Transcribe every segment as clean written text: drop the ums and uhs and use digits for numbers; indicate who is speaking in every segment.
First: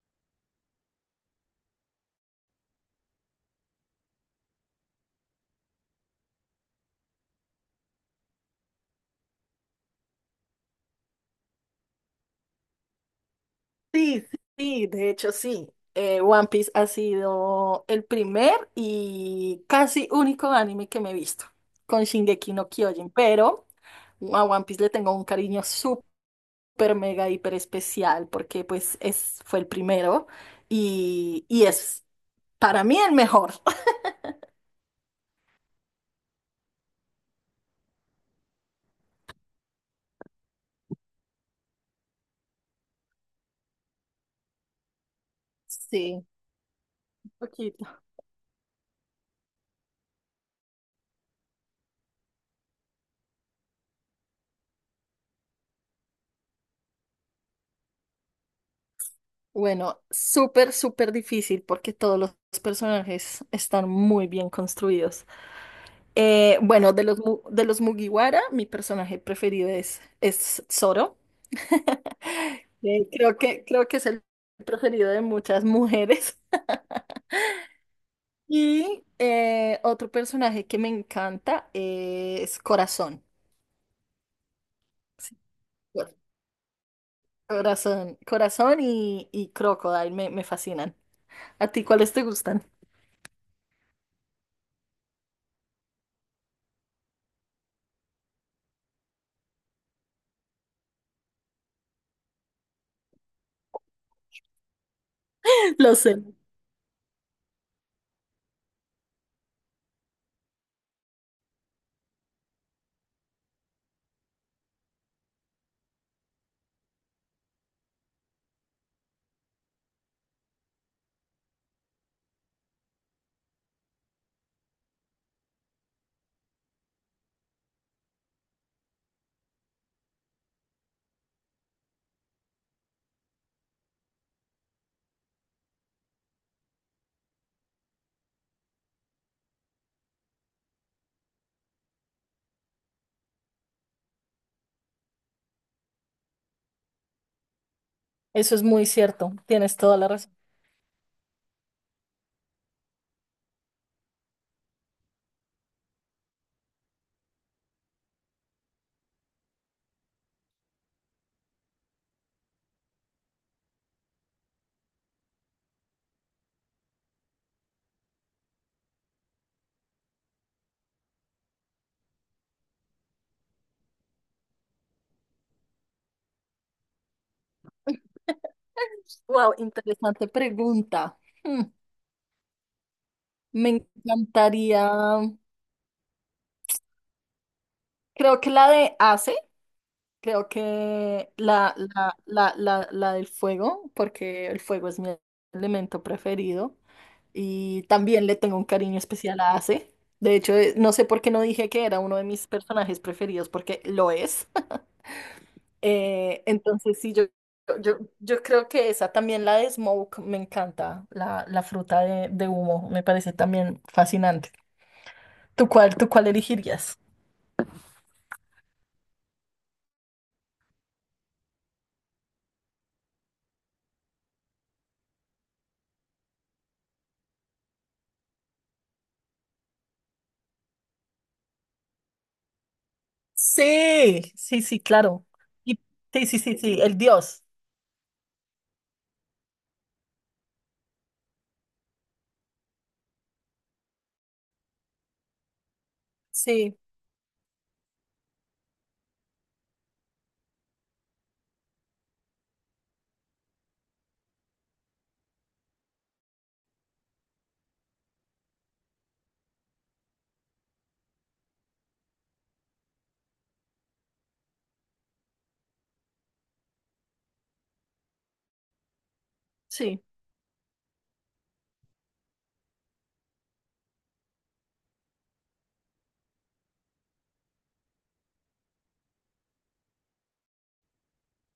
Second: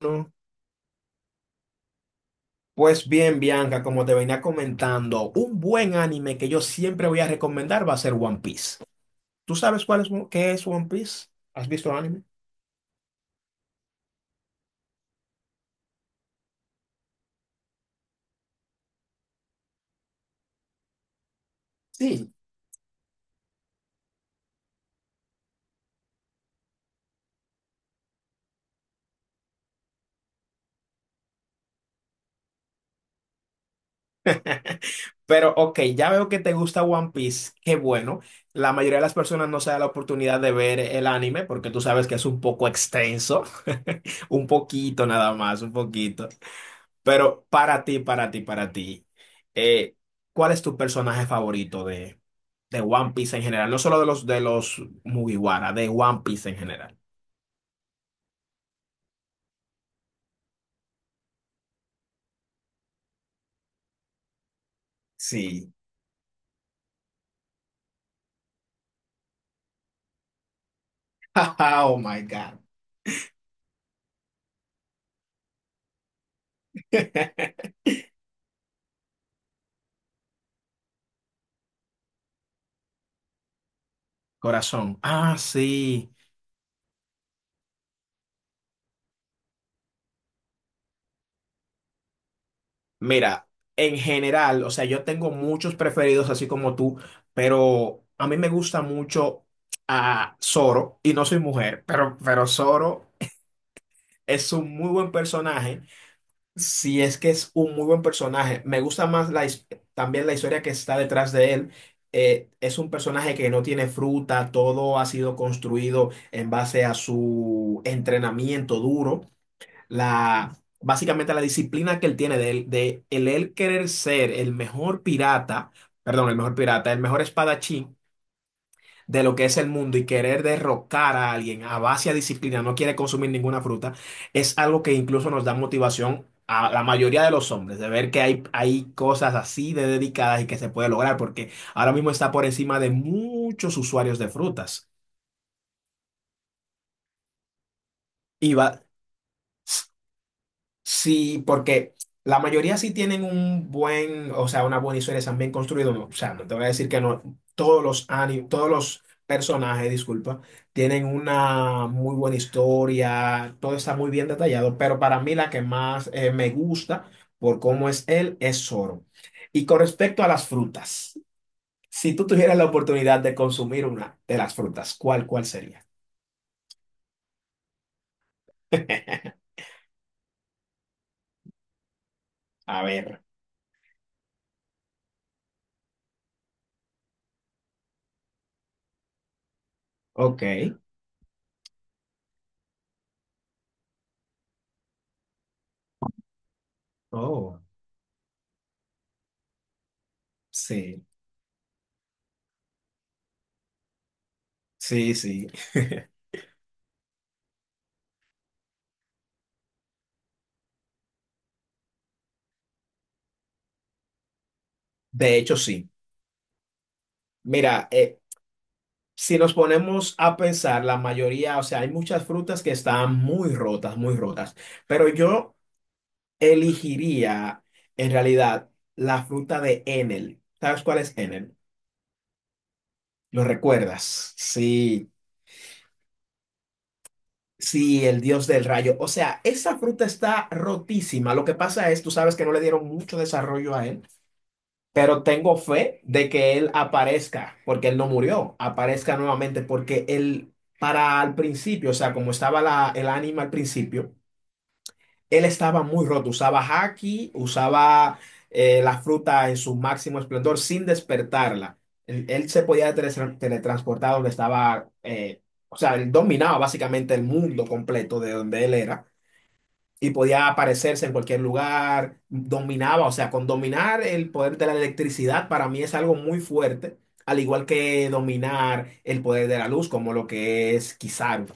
Speaker 1: No. Pues bien, Bianca, como te venía comentando, un buen anime que yo siempre voy a recomendar va a ser One Piece. ¿Tú sabes cuál es, qué es One Piece? ¿Has visto el anime?
Speaker 2: Sí, sí, de hecho sí. One Piece ha sido el primer y casi único anime que me he visto con
Speaker 1: Sí.
Speaker 2: Shingeki no Kyojin, pero a One Piece le tengo un cariño súper mega hiper especial porque fue el primero y es para mí el mejor.
Speaker 1: Pero ok, ya veo que te gusta One Piece, qué bueno. La mayoría de las personas no se da la oportunidad de ver el anime porque tú sabes que es un poco extenso, un poquito nada más, un
Speaker 2: Sí,
Speaker 1: poquito.
Speaker 2: un
Speaker 1: Pero para ti,
Speaker 2: poquito.
Speaker 1: para ti, para ti, eh, ¿cuál es tu personaje favorito de One Piece en general, no solo de los Mugiwara, de One Piece en general?
Speaker 2: Bueno, súper difícil porque todos los personajes están muy bien construidos.
Speaker 1: Sí.
Speaker 2: Bueno, de los Mugiwara, mi personaje preferido es Zoro.
Speaker 1: Oh my God.
Speaker 2: Creo que es el preferido de muchas mujeres. Y otro personaje que me encanta es Corazón.
Speaker 1: Corazón. Ah,
Speaker 2: Sí,
Speaker 1: sí.
Speaker 2: Cor- Corazón y Crocodile me fascinan. ¿A ti cuáles te gustan?
Speaker 1: Mira, en general, o sea, yo tengo muchos preferidos así como tú, pero a mí me gusta mucho a Zoro y no soy mujer, pero Zoro es un muy buen personaje.
Speaker 2: Lo sé.
Speaker 1: Si es que es un muy buen personaje. Me gusta más también la historia que está detrás de él. Es un personaje que no tiene fruta, todo ha sido construido en base a su entrenamiento duro, básicamente la disciplina que él tiene de, él- de el él querer ser el mejor pirata, perdón, el mejor pirata, el mejor espadachín de lo que es el mundo, y querer derrocar a alguien a base de disciplina, no quiere consumir ninguna fruta. Es algo que incluso nos da motivación a la mayoría de los hombres, de ver que hay cosas así de dedicadas y que se puede lograr, porque ahora mismo está por encima de muchos usuarios de frutas. Y
Speaker 2: Eso es
Speaker 1: va.
Speaker 2: muy cierto, tienes toda la razón.
Speaker 1: Sí, porque la mayoría sí tienen un buen, o sea, una buena historia, están bien construidos, ¿no? O sea, no te voy a decir que no, todos los personajes, disculpa, tienen una muy buena historia, todo está muy bien detallado, pero para mí la que más me gusta por cómo es él es Zoro. Y con respecto a las frutas, si tú tuvieras la oportunidad de consumir una de las frutas, ¿cuál sería?
Speaker 2: Wow, interesante pregunta. Hmm,
Speaker 1: A ver,
Speaker 2: Me encantaría, creo que la de Ace,
Speaker 1: ok.
Speaker 2: creo que la del fuego, porque el fuego es mi elemento preferido
Speaker 1: Oh,
Speaker 2: y también le tengo un cariño especial a Ace. De hecho, no sé
Speaker 1: sí,
Speaker 2: por qué no dije que era uno de mis personajes preferidos, porque lo es.
Speaker 1: sí, sí.
Speaker 2: Entonces, sí, yo creo que esa también, la de smoke, me encanta, la fruta de humo, me parece también fascinante.
Speaker 1: De hecho, sí.
Speaker 2: ¿Tú cuál elegirías?
Speaker 1: Mira, si nos ponemos a pensar, la mayoría, o sea, hay muchas frutas que están muy rotas, pero yo elegiría en realidad la fruta de Enel. ¿Sabes cuál es Enel? ¿Lo
Speaker 2: Sí,
Speaker 1: recuerdas?
Speaker 2: sí, sí,
Speaker 1: Sí,
Speaker 2: claro. Y- sí, sí, sí, sí, el dios.
Speaker 1: sí, el dios del rayo. O sea, esa fruta está rotísima. Lo que pasa es, tú sabes que no le dieron mucho desarrollo a él. Pero tengo fe de que él
Speaker 2: Sí,
Speaker 1: aparezca, porque él no murió, aparezca nuevamente, porque él, para al principio, o sea, como estaba el ánima al principio, él estaba muy roto, usaba haki, usaba la fruta en su máximo esplendor sin despertarla. Él se podía teletransportar donde estaba, o sea, él dominaba básicamente el mundo completo de donde él era
Speaker 2: sí,
Speaker 1: y podía aparecerse en cualquier lugar, dominaba, o sea, con dominar el poder de la electricidad para mí es algo muy fuerte, al igual que dominar el poder de la luz, como lo que es Kizaru.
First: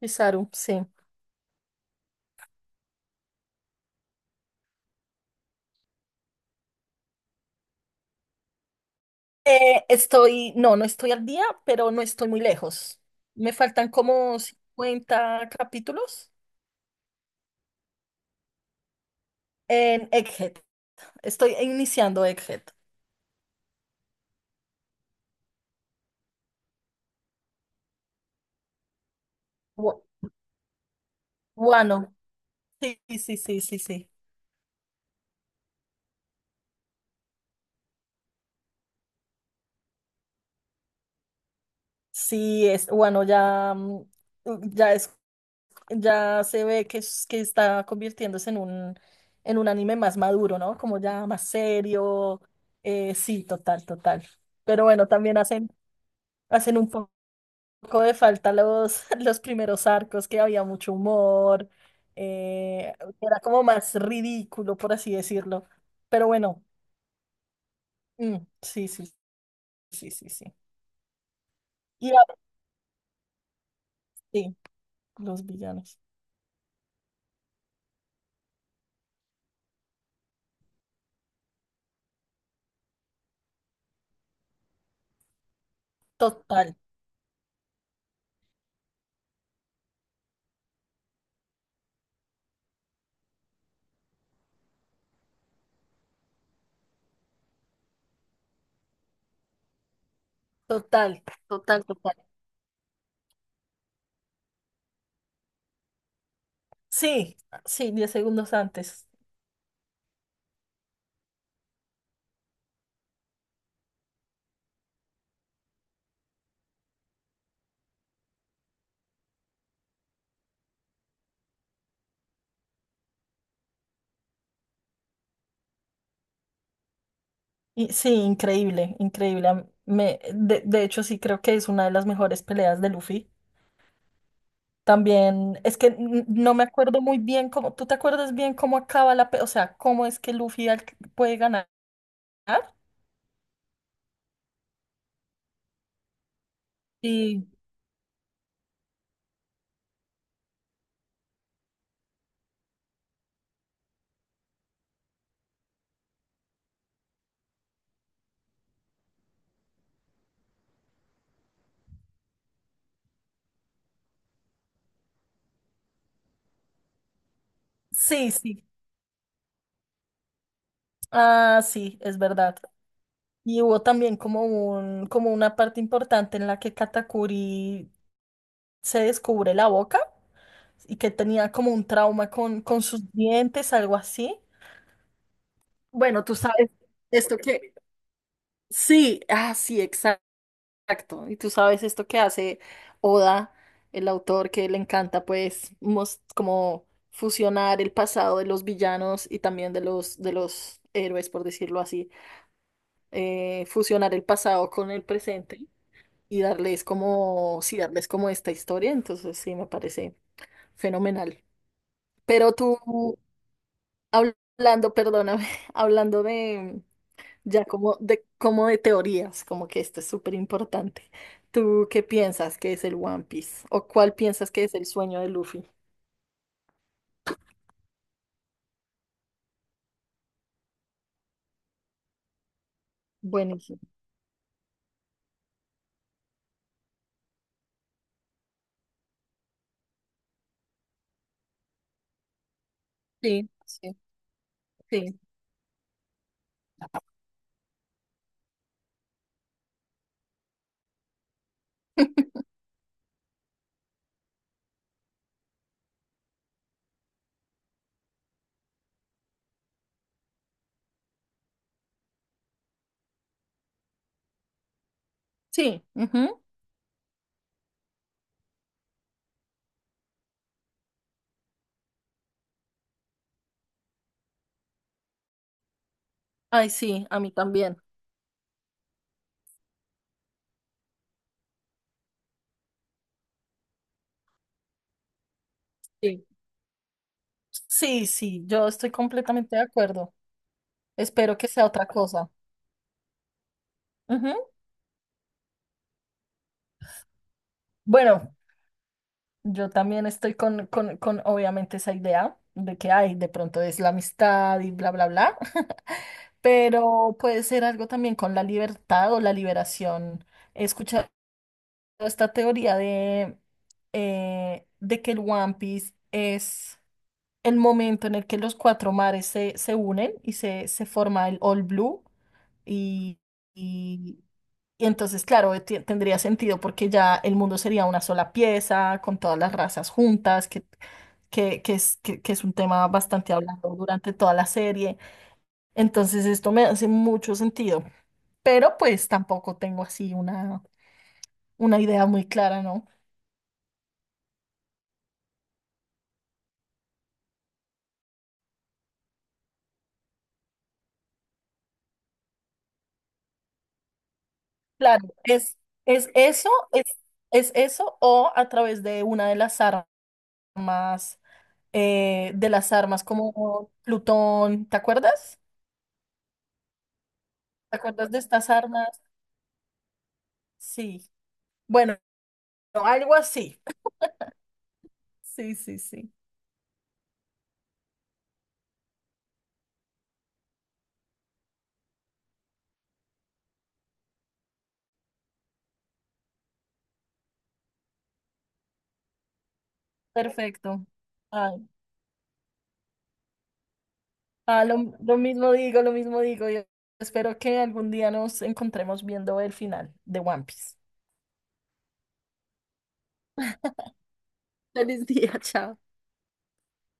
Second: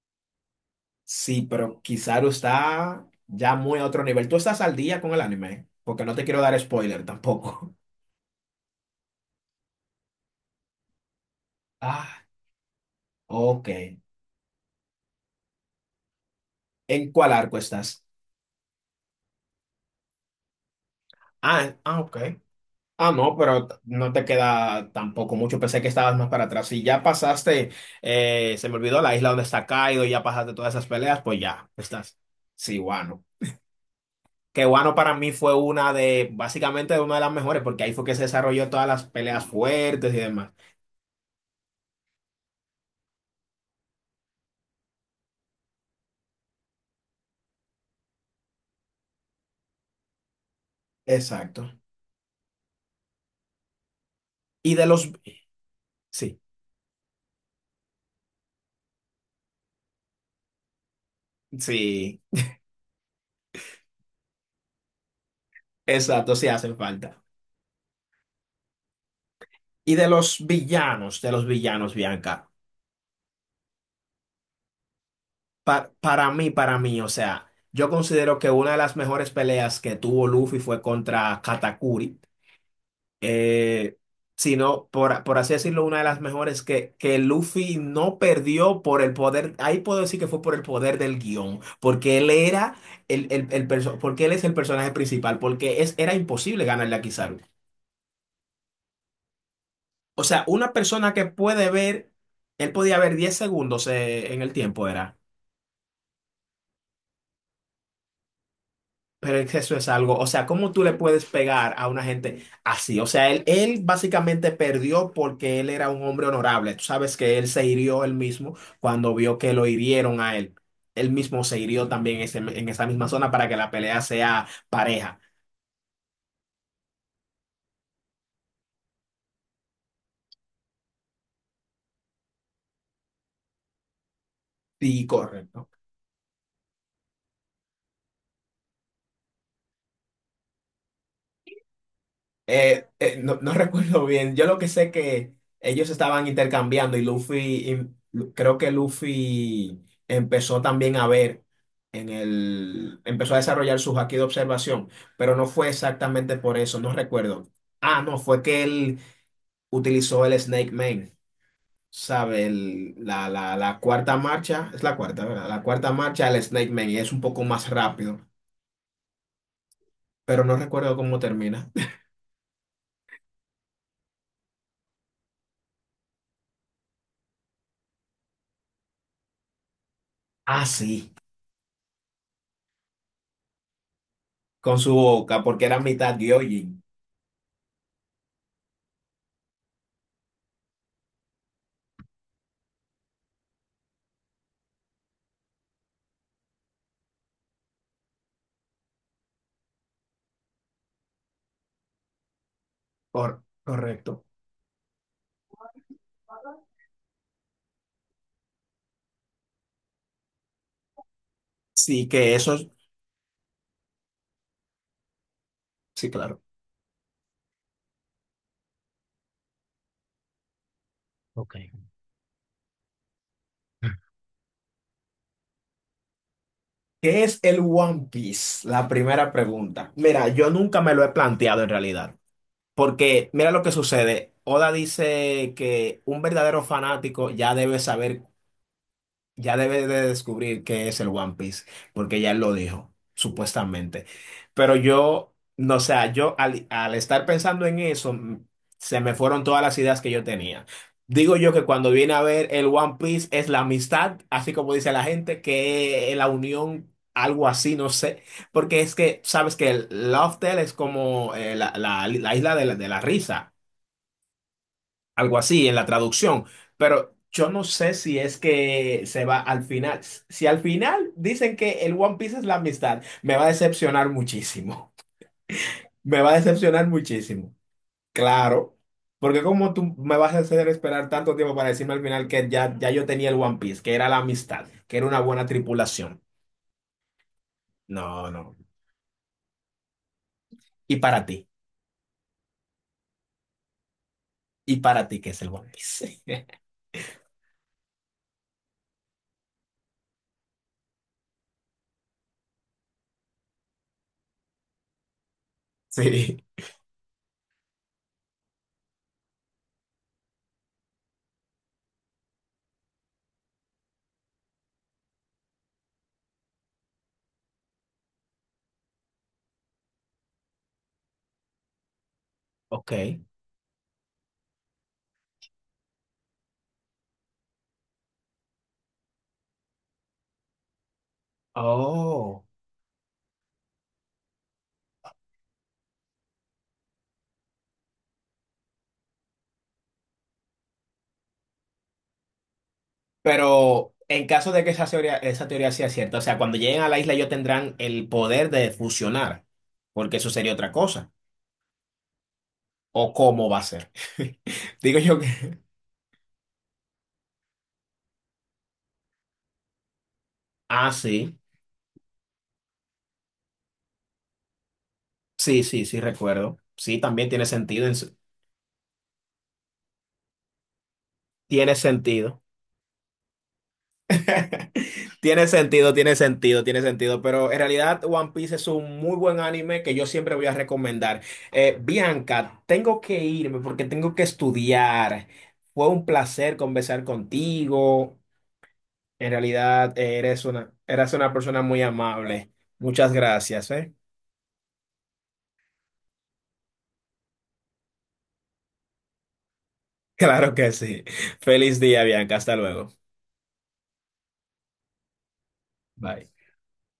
Speaker 2: Isaru, sí.
Speaker 1: Sí, pero Kizaru está ya muy a otro nivel. Tú estás al día con el anime, ¿eh? Porque no te quiero dar spoiler tampoco.
Speaker 2: Estoy, no, no estoy al día, pero no
Speaker 1: Ah,
Speaker 2: estoy muy lejos. Me
Speaker 1: ok.
Speaker 2: faltan como 50 capítulos
Speaker 1: ¿En cuál arco estás?
Speaker 2: en Egghead. Estoy
Speaker 1: Ah, ah, ok.
Speaker 2: iniciando Egghead.
Speaker 1: Ah, no, pero no te queda tampoco mucho. Pensé que estabas más para atrás. Si ya pasaste, se me olvidó la isla donde está
Speaker 2: Wa-
Speaker 1: Kaido, ya pasaste todas esas peleas, pues ya
Speaker 2: Wano,
Speaker 1: estás. Sí,
Speaker 2: sí,
Speaker 1: Wano.
Speaker 2: sí, sí, sí, sí.
Speaker 1: Que Wano para mí fue una de, básicamente, una de las mejores, porque ahí fue que se desarrolló todas las peleas fuertes y demás.
Speaker 2: Sí, bueno, ya es, ya se ve que está convirtiéndose en en un anime más maduro, ¿no? Como ya más
Speaker 1: Exacto.
Speaker 2: serio. Sí, total, total.
Speaker 1: Y
Speaker 2: Pero
Speaker 1: de
Speaker 2: bueno,
Speaker 1: los.
Speaker 2: también hacen,
Speaker 1: Sí,
Speaker 2: hacen un poco de falta los, los primeros arcos, que había mucho humor,
Speaker 1: sí,
Speaker 2: eh, era como más ridículo, por así decirlo. Pero
Speaker 1: exacto, sí
Speaker 2: bueno,
Speaker 1: hacen falta.
Speaker 2: mm, sí, sí,
Speaker 1: Y
Speaker 2: sí.
Speaker 1: de los villanos,
Speaker 2: Y ahora
Speaker 1: Bianca.
Speaker 2: sí, los
Speaker 1: Pa-
Speaker 2: villanos.
Speaker 1: para mí, para mí, o sea, yo considero que una de las mejores peleas que tuvo Luffy fue contra Katakuri. Eh, Sino, por así decirlo, una de las mejores
Speaker 2: Total.
Speaker 1: que Luffy no perdió por el poder. Ahí puedo decir que fue por el poder del guión, porque él era porque él es el personaje principal, porque es, era imposible ganarle a Kizaru. O sea, una persona
Speaker 2: Total,
Speaker 1: que puede
Speaker 2: total,
Speaker 1: ver,
Speaker 2: total.
Speaker 1: él podía ver 10 segundos en el tiempo, era.
Speaker 2: Sí, sí, 10 segundos antes.
Speaker 1: Pero es que eso es algo, o sea, ¿cómo tú le puedes pegar a una gente así? O sea, él básicamente perdió porque él era un hombre honorable. Tú sabes que él se hirió él mismo cuando vio que lo hirieron a él. Él mismo se hirió también en esa misma zona para que la pelea sea pareja.
Speaker 2: Y sí, increíble, increíble. De hecho, sí creo que es una de las mejores peleas de Luffy.
Speaker 1: Sí,
Speaker 2: También
Speaker 1: correcto.
Speaker 2: es que no me acuerdo muy bien cómo. ¿Tú te acuerdas bien cómo acaba la pelea? O sea, ¿cómo es que Luffy puede ganar?
Speaker 1: No, no recuerdo bien. Yo lo que sé que ellos estaban intercambiando y Luffy,
Speaker 2: Sí,
Speaker 1: creo que Luffy empezó también a ver empezó a desarrollar su haki de observación, pero no fue exactamente por eso, no recuerdo. Ah, no, fue que él utilizó el Snake Man, ¿sabe? La cuarta marcha, es la cuarta, ¿verdad? La cuarta marcha, el Snake Man, y es un poco más rápido,
Speaker 2: sí, sí.
Speaker 1: pero no recuerdo cómo
Speaker 2: Ah,
Speaker 1: termina.
Speaker 2: sí, es verdad. Y hubo también como como una parte importante en la que Katakuri se descubre la boca.
Speaker 1: Ah,
Speaker 2: Y que
Speaker 1: sí,
Speaker 2: tenía como un trauma con sus dientes, algo así.
Speaker 1: con su boca, porque era mitad
Speaker 2: Bueno, tú sabes
Speaker 1: Gyojin.
Speaker 2: esto que... Sí, ah, sí, exacto. Y tú sabes esto que hace Oda, el autor, que le encanta, pues, como fusionar el pasado de los villanos y también de los héroes, por decirlo así.
Speaker 1: Cor-
Speaker 2: Fusionar
Speaker 1: correcto.
Speaker 2: el pasado con el presente y darles como, sí, darles como esta historia. Entonces, sí, me parece fenomenal.
Speaker 1: Sí.
Speaker 2: Pero tú, hablando, perdóname,
Speaker 1: Sí,
Speaker 2: hablando
Speaker 1: claro.
Speaker 2: de ya como de teorías, como que esto es súper importante. ¿Tú qué piensas que es el One Piece? ¿O cuál piensas que es el sueño de Luffy?
Speaker 1: ¿Qué es el One Piece? La primera pregunta. Mira, yo nunca me lo he planteado en realidad. Porque mira lo que
Speaker 2: Buenísimo.
Speaker 1: sucede. Oda dice que un verdadero fanático ya debe de descubrir qué es el One Piece, porque ya él lo dijo,
Speaker 2: Sí, sí,
Speaker 1: supuestamente. Pero
Speaker 2: sí.
Speaker 1: yo, no, o sea, yo al estar pensando en eso, se me fueron todas las ideas que yo tenía. Digo yo que cuando viene a ver el One Piece es la amistad, así como dice la gente, que es la unión, algo así, no sé. Porque es que, sabes que el Love Tale es como la isla de la risa, algo así en
Speaker 2: Sí,
Speaker 1: la
Speaker 2: ujú.
Speaker 1: traducción, pero yo no sé si es que se va al final. Si al final dicen que el One Piece es la amistad, me va a decepcionar muchísimo, me va a
Speaker 2: Ay,
Speaker 1: decepcionar
Speaker 2: sí, a mí
Speaker 1: muchísimo,
Speaker 2: también.
Speaker 1: claro, porque como tú me vas a hacer esperar tanto tiempo para decirme al final que ya yo tenía el One Piece, que era la amistad, que era una buena tripulación.
Speaker 2: Sí. Sí,
Speaker 1: No,
Speaker 2: sí,
Speaker 1: no.
Speaker 2: yo estoy completamente de acuerdo.
Speaker 1: ¿Y para
Speaker 2: Espero
Speaker 1: ti,
Speaker 2: que sea otra cosa. Ujú.
Speaker 1: y para ti que es el One Piece?
Speaker 2: Bueno, yo también estoy con, obviamente, esa idea de que hay, de pronto es la amistad y bla, bla, bla,
Speaker 1: Sí,
Speaker 2: pero puede ser algo también con la libertad o la liberación. He escuchado esta teoría de que el One Piece es el momento en el que los 4 mares se unen y se forma el All Blue.
Speaker 1: ok,
Speaker 2: Y y entonces, claro, tendría sentido porque ya el mundo sería una sola pieza, con todas las razas juntas, que que es
Speaker 1: oh.
Speaker 2: un tema bastante hablado durante toda la serie. Entonces, esto me hace mucho sentido, pero pues tampoco tengo así una idea muy clara, ¿no?
Speaker 1: Pero en caso de que esa teoría sea cierta, o sea, cuando lleguen a la isla ellos tendrán el poder de fusionar, porque eso sería otra cosa. ¿O cómo va a ser? Digo
Speaker 2: Claro,
Speaker 1: yo
Speaker 2: es,
Speaker 1: que...
Speaker 2: es eso, es eso o a través de una
Speaker 1: Ah,
Speaker 2: armas,
Speaker 1: sí,
Speaker 2: de las armas como Plutón, ¿te acuerdas?
Speaker 1: sí, sí, sí, recuerdo. Sí, también tiene
Speaker 2: ¿Te
Speaker 1: sentido.
Speaker 2: acuerdas de estas armas? Sí.
Speaker 1: Tiene
Speaker 2: Bueno.
Speaker 1: sentido.
Speaker 2: No, algo así.
Speaker 1: Tiene
Speaker 2: Sí, sí,
Speaker 1: sentido,
Speaker 2: sí.
Speaker 1: tiene sentido, tiene sentido, pero en realidad One Piece es un muy buen anime que yo siempre voy a recomendar. Bianca, tengo que irme porque tengo que estudiar. Fue un placer conversar contigo. En realidad eres una,
Speaker 2: Perfecto.
Speaker 1: eres una persona
Speaker 2: Ay,
Speaker 1: muy amable. Muchas gracias, ¿eh?
Speaker 2: ah, lo mismo digo, lo mismo digo. Yo espero que algún día nos encontremos viendo el final de One
Speaker 1: Claro que
Speaker 2: Piece.
Speaker 1: sí. Feliz día, Bianca. Hasta luego.
Speaker 2: Feliz día, chao.
Speaker 1: Bye.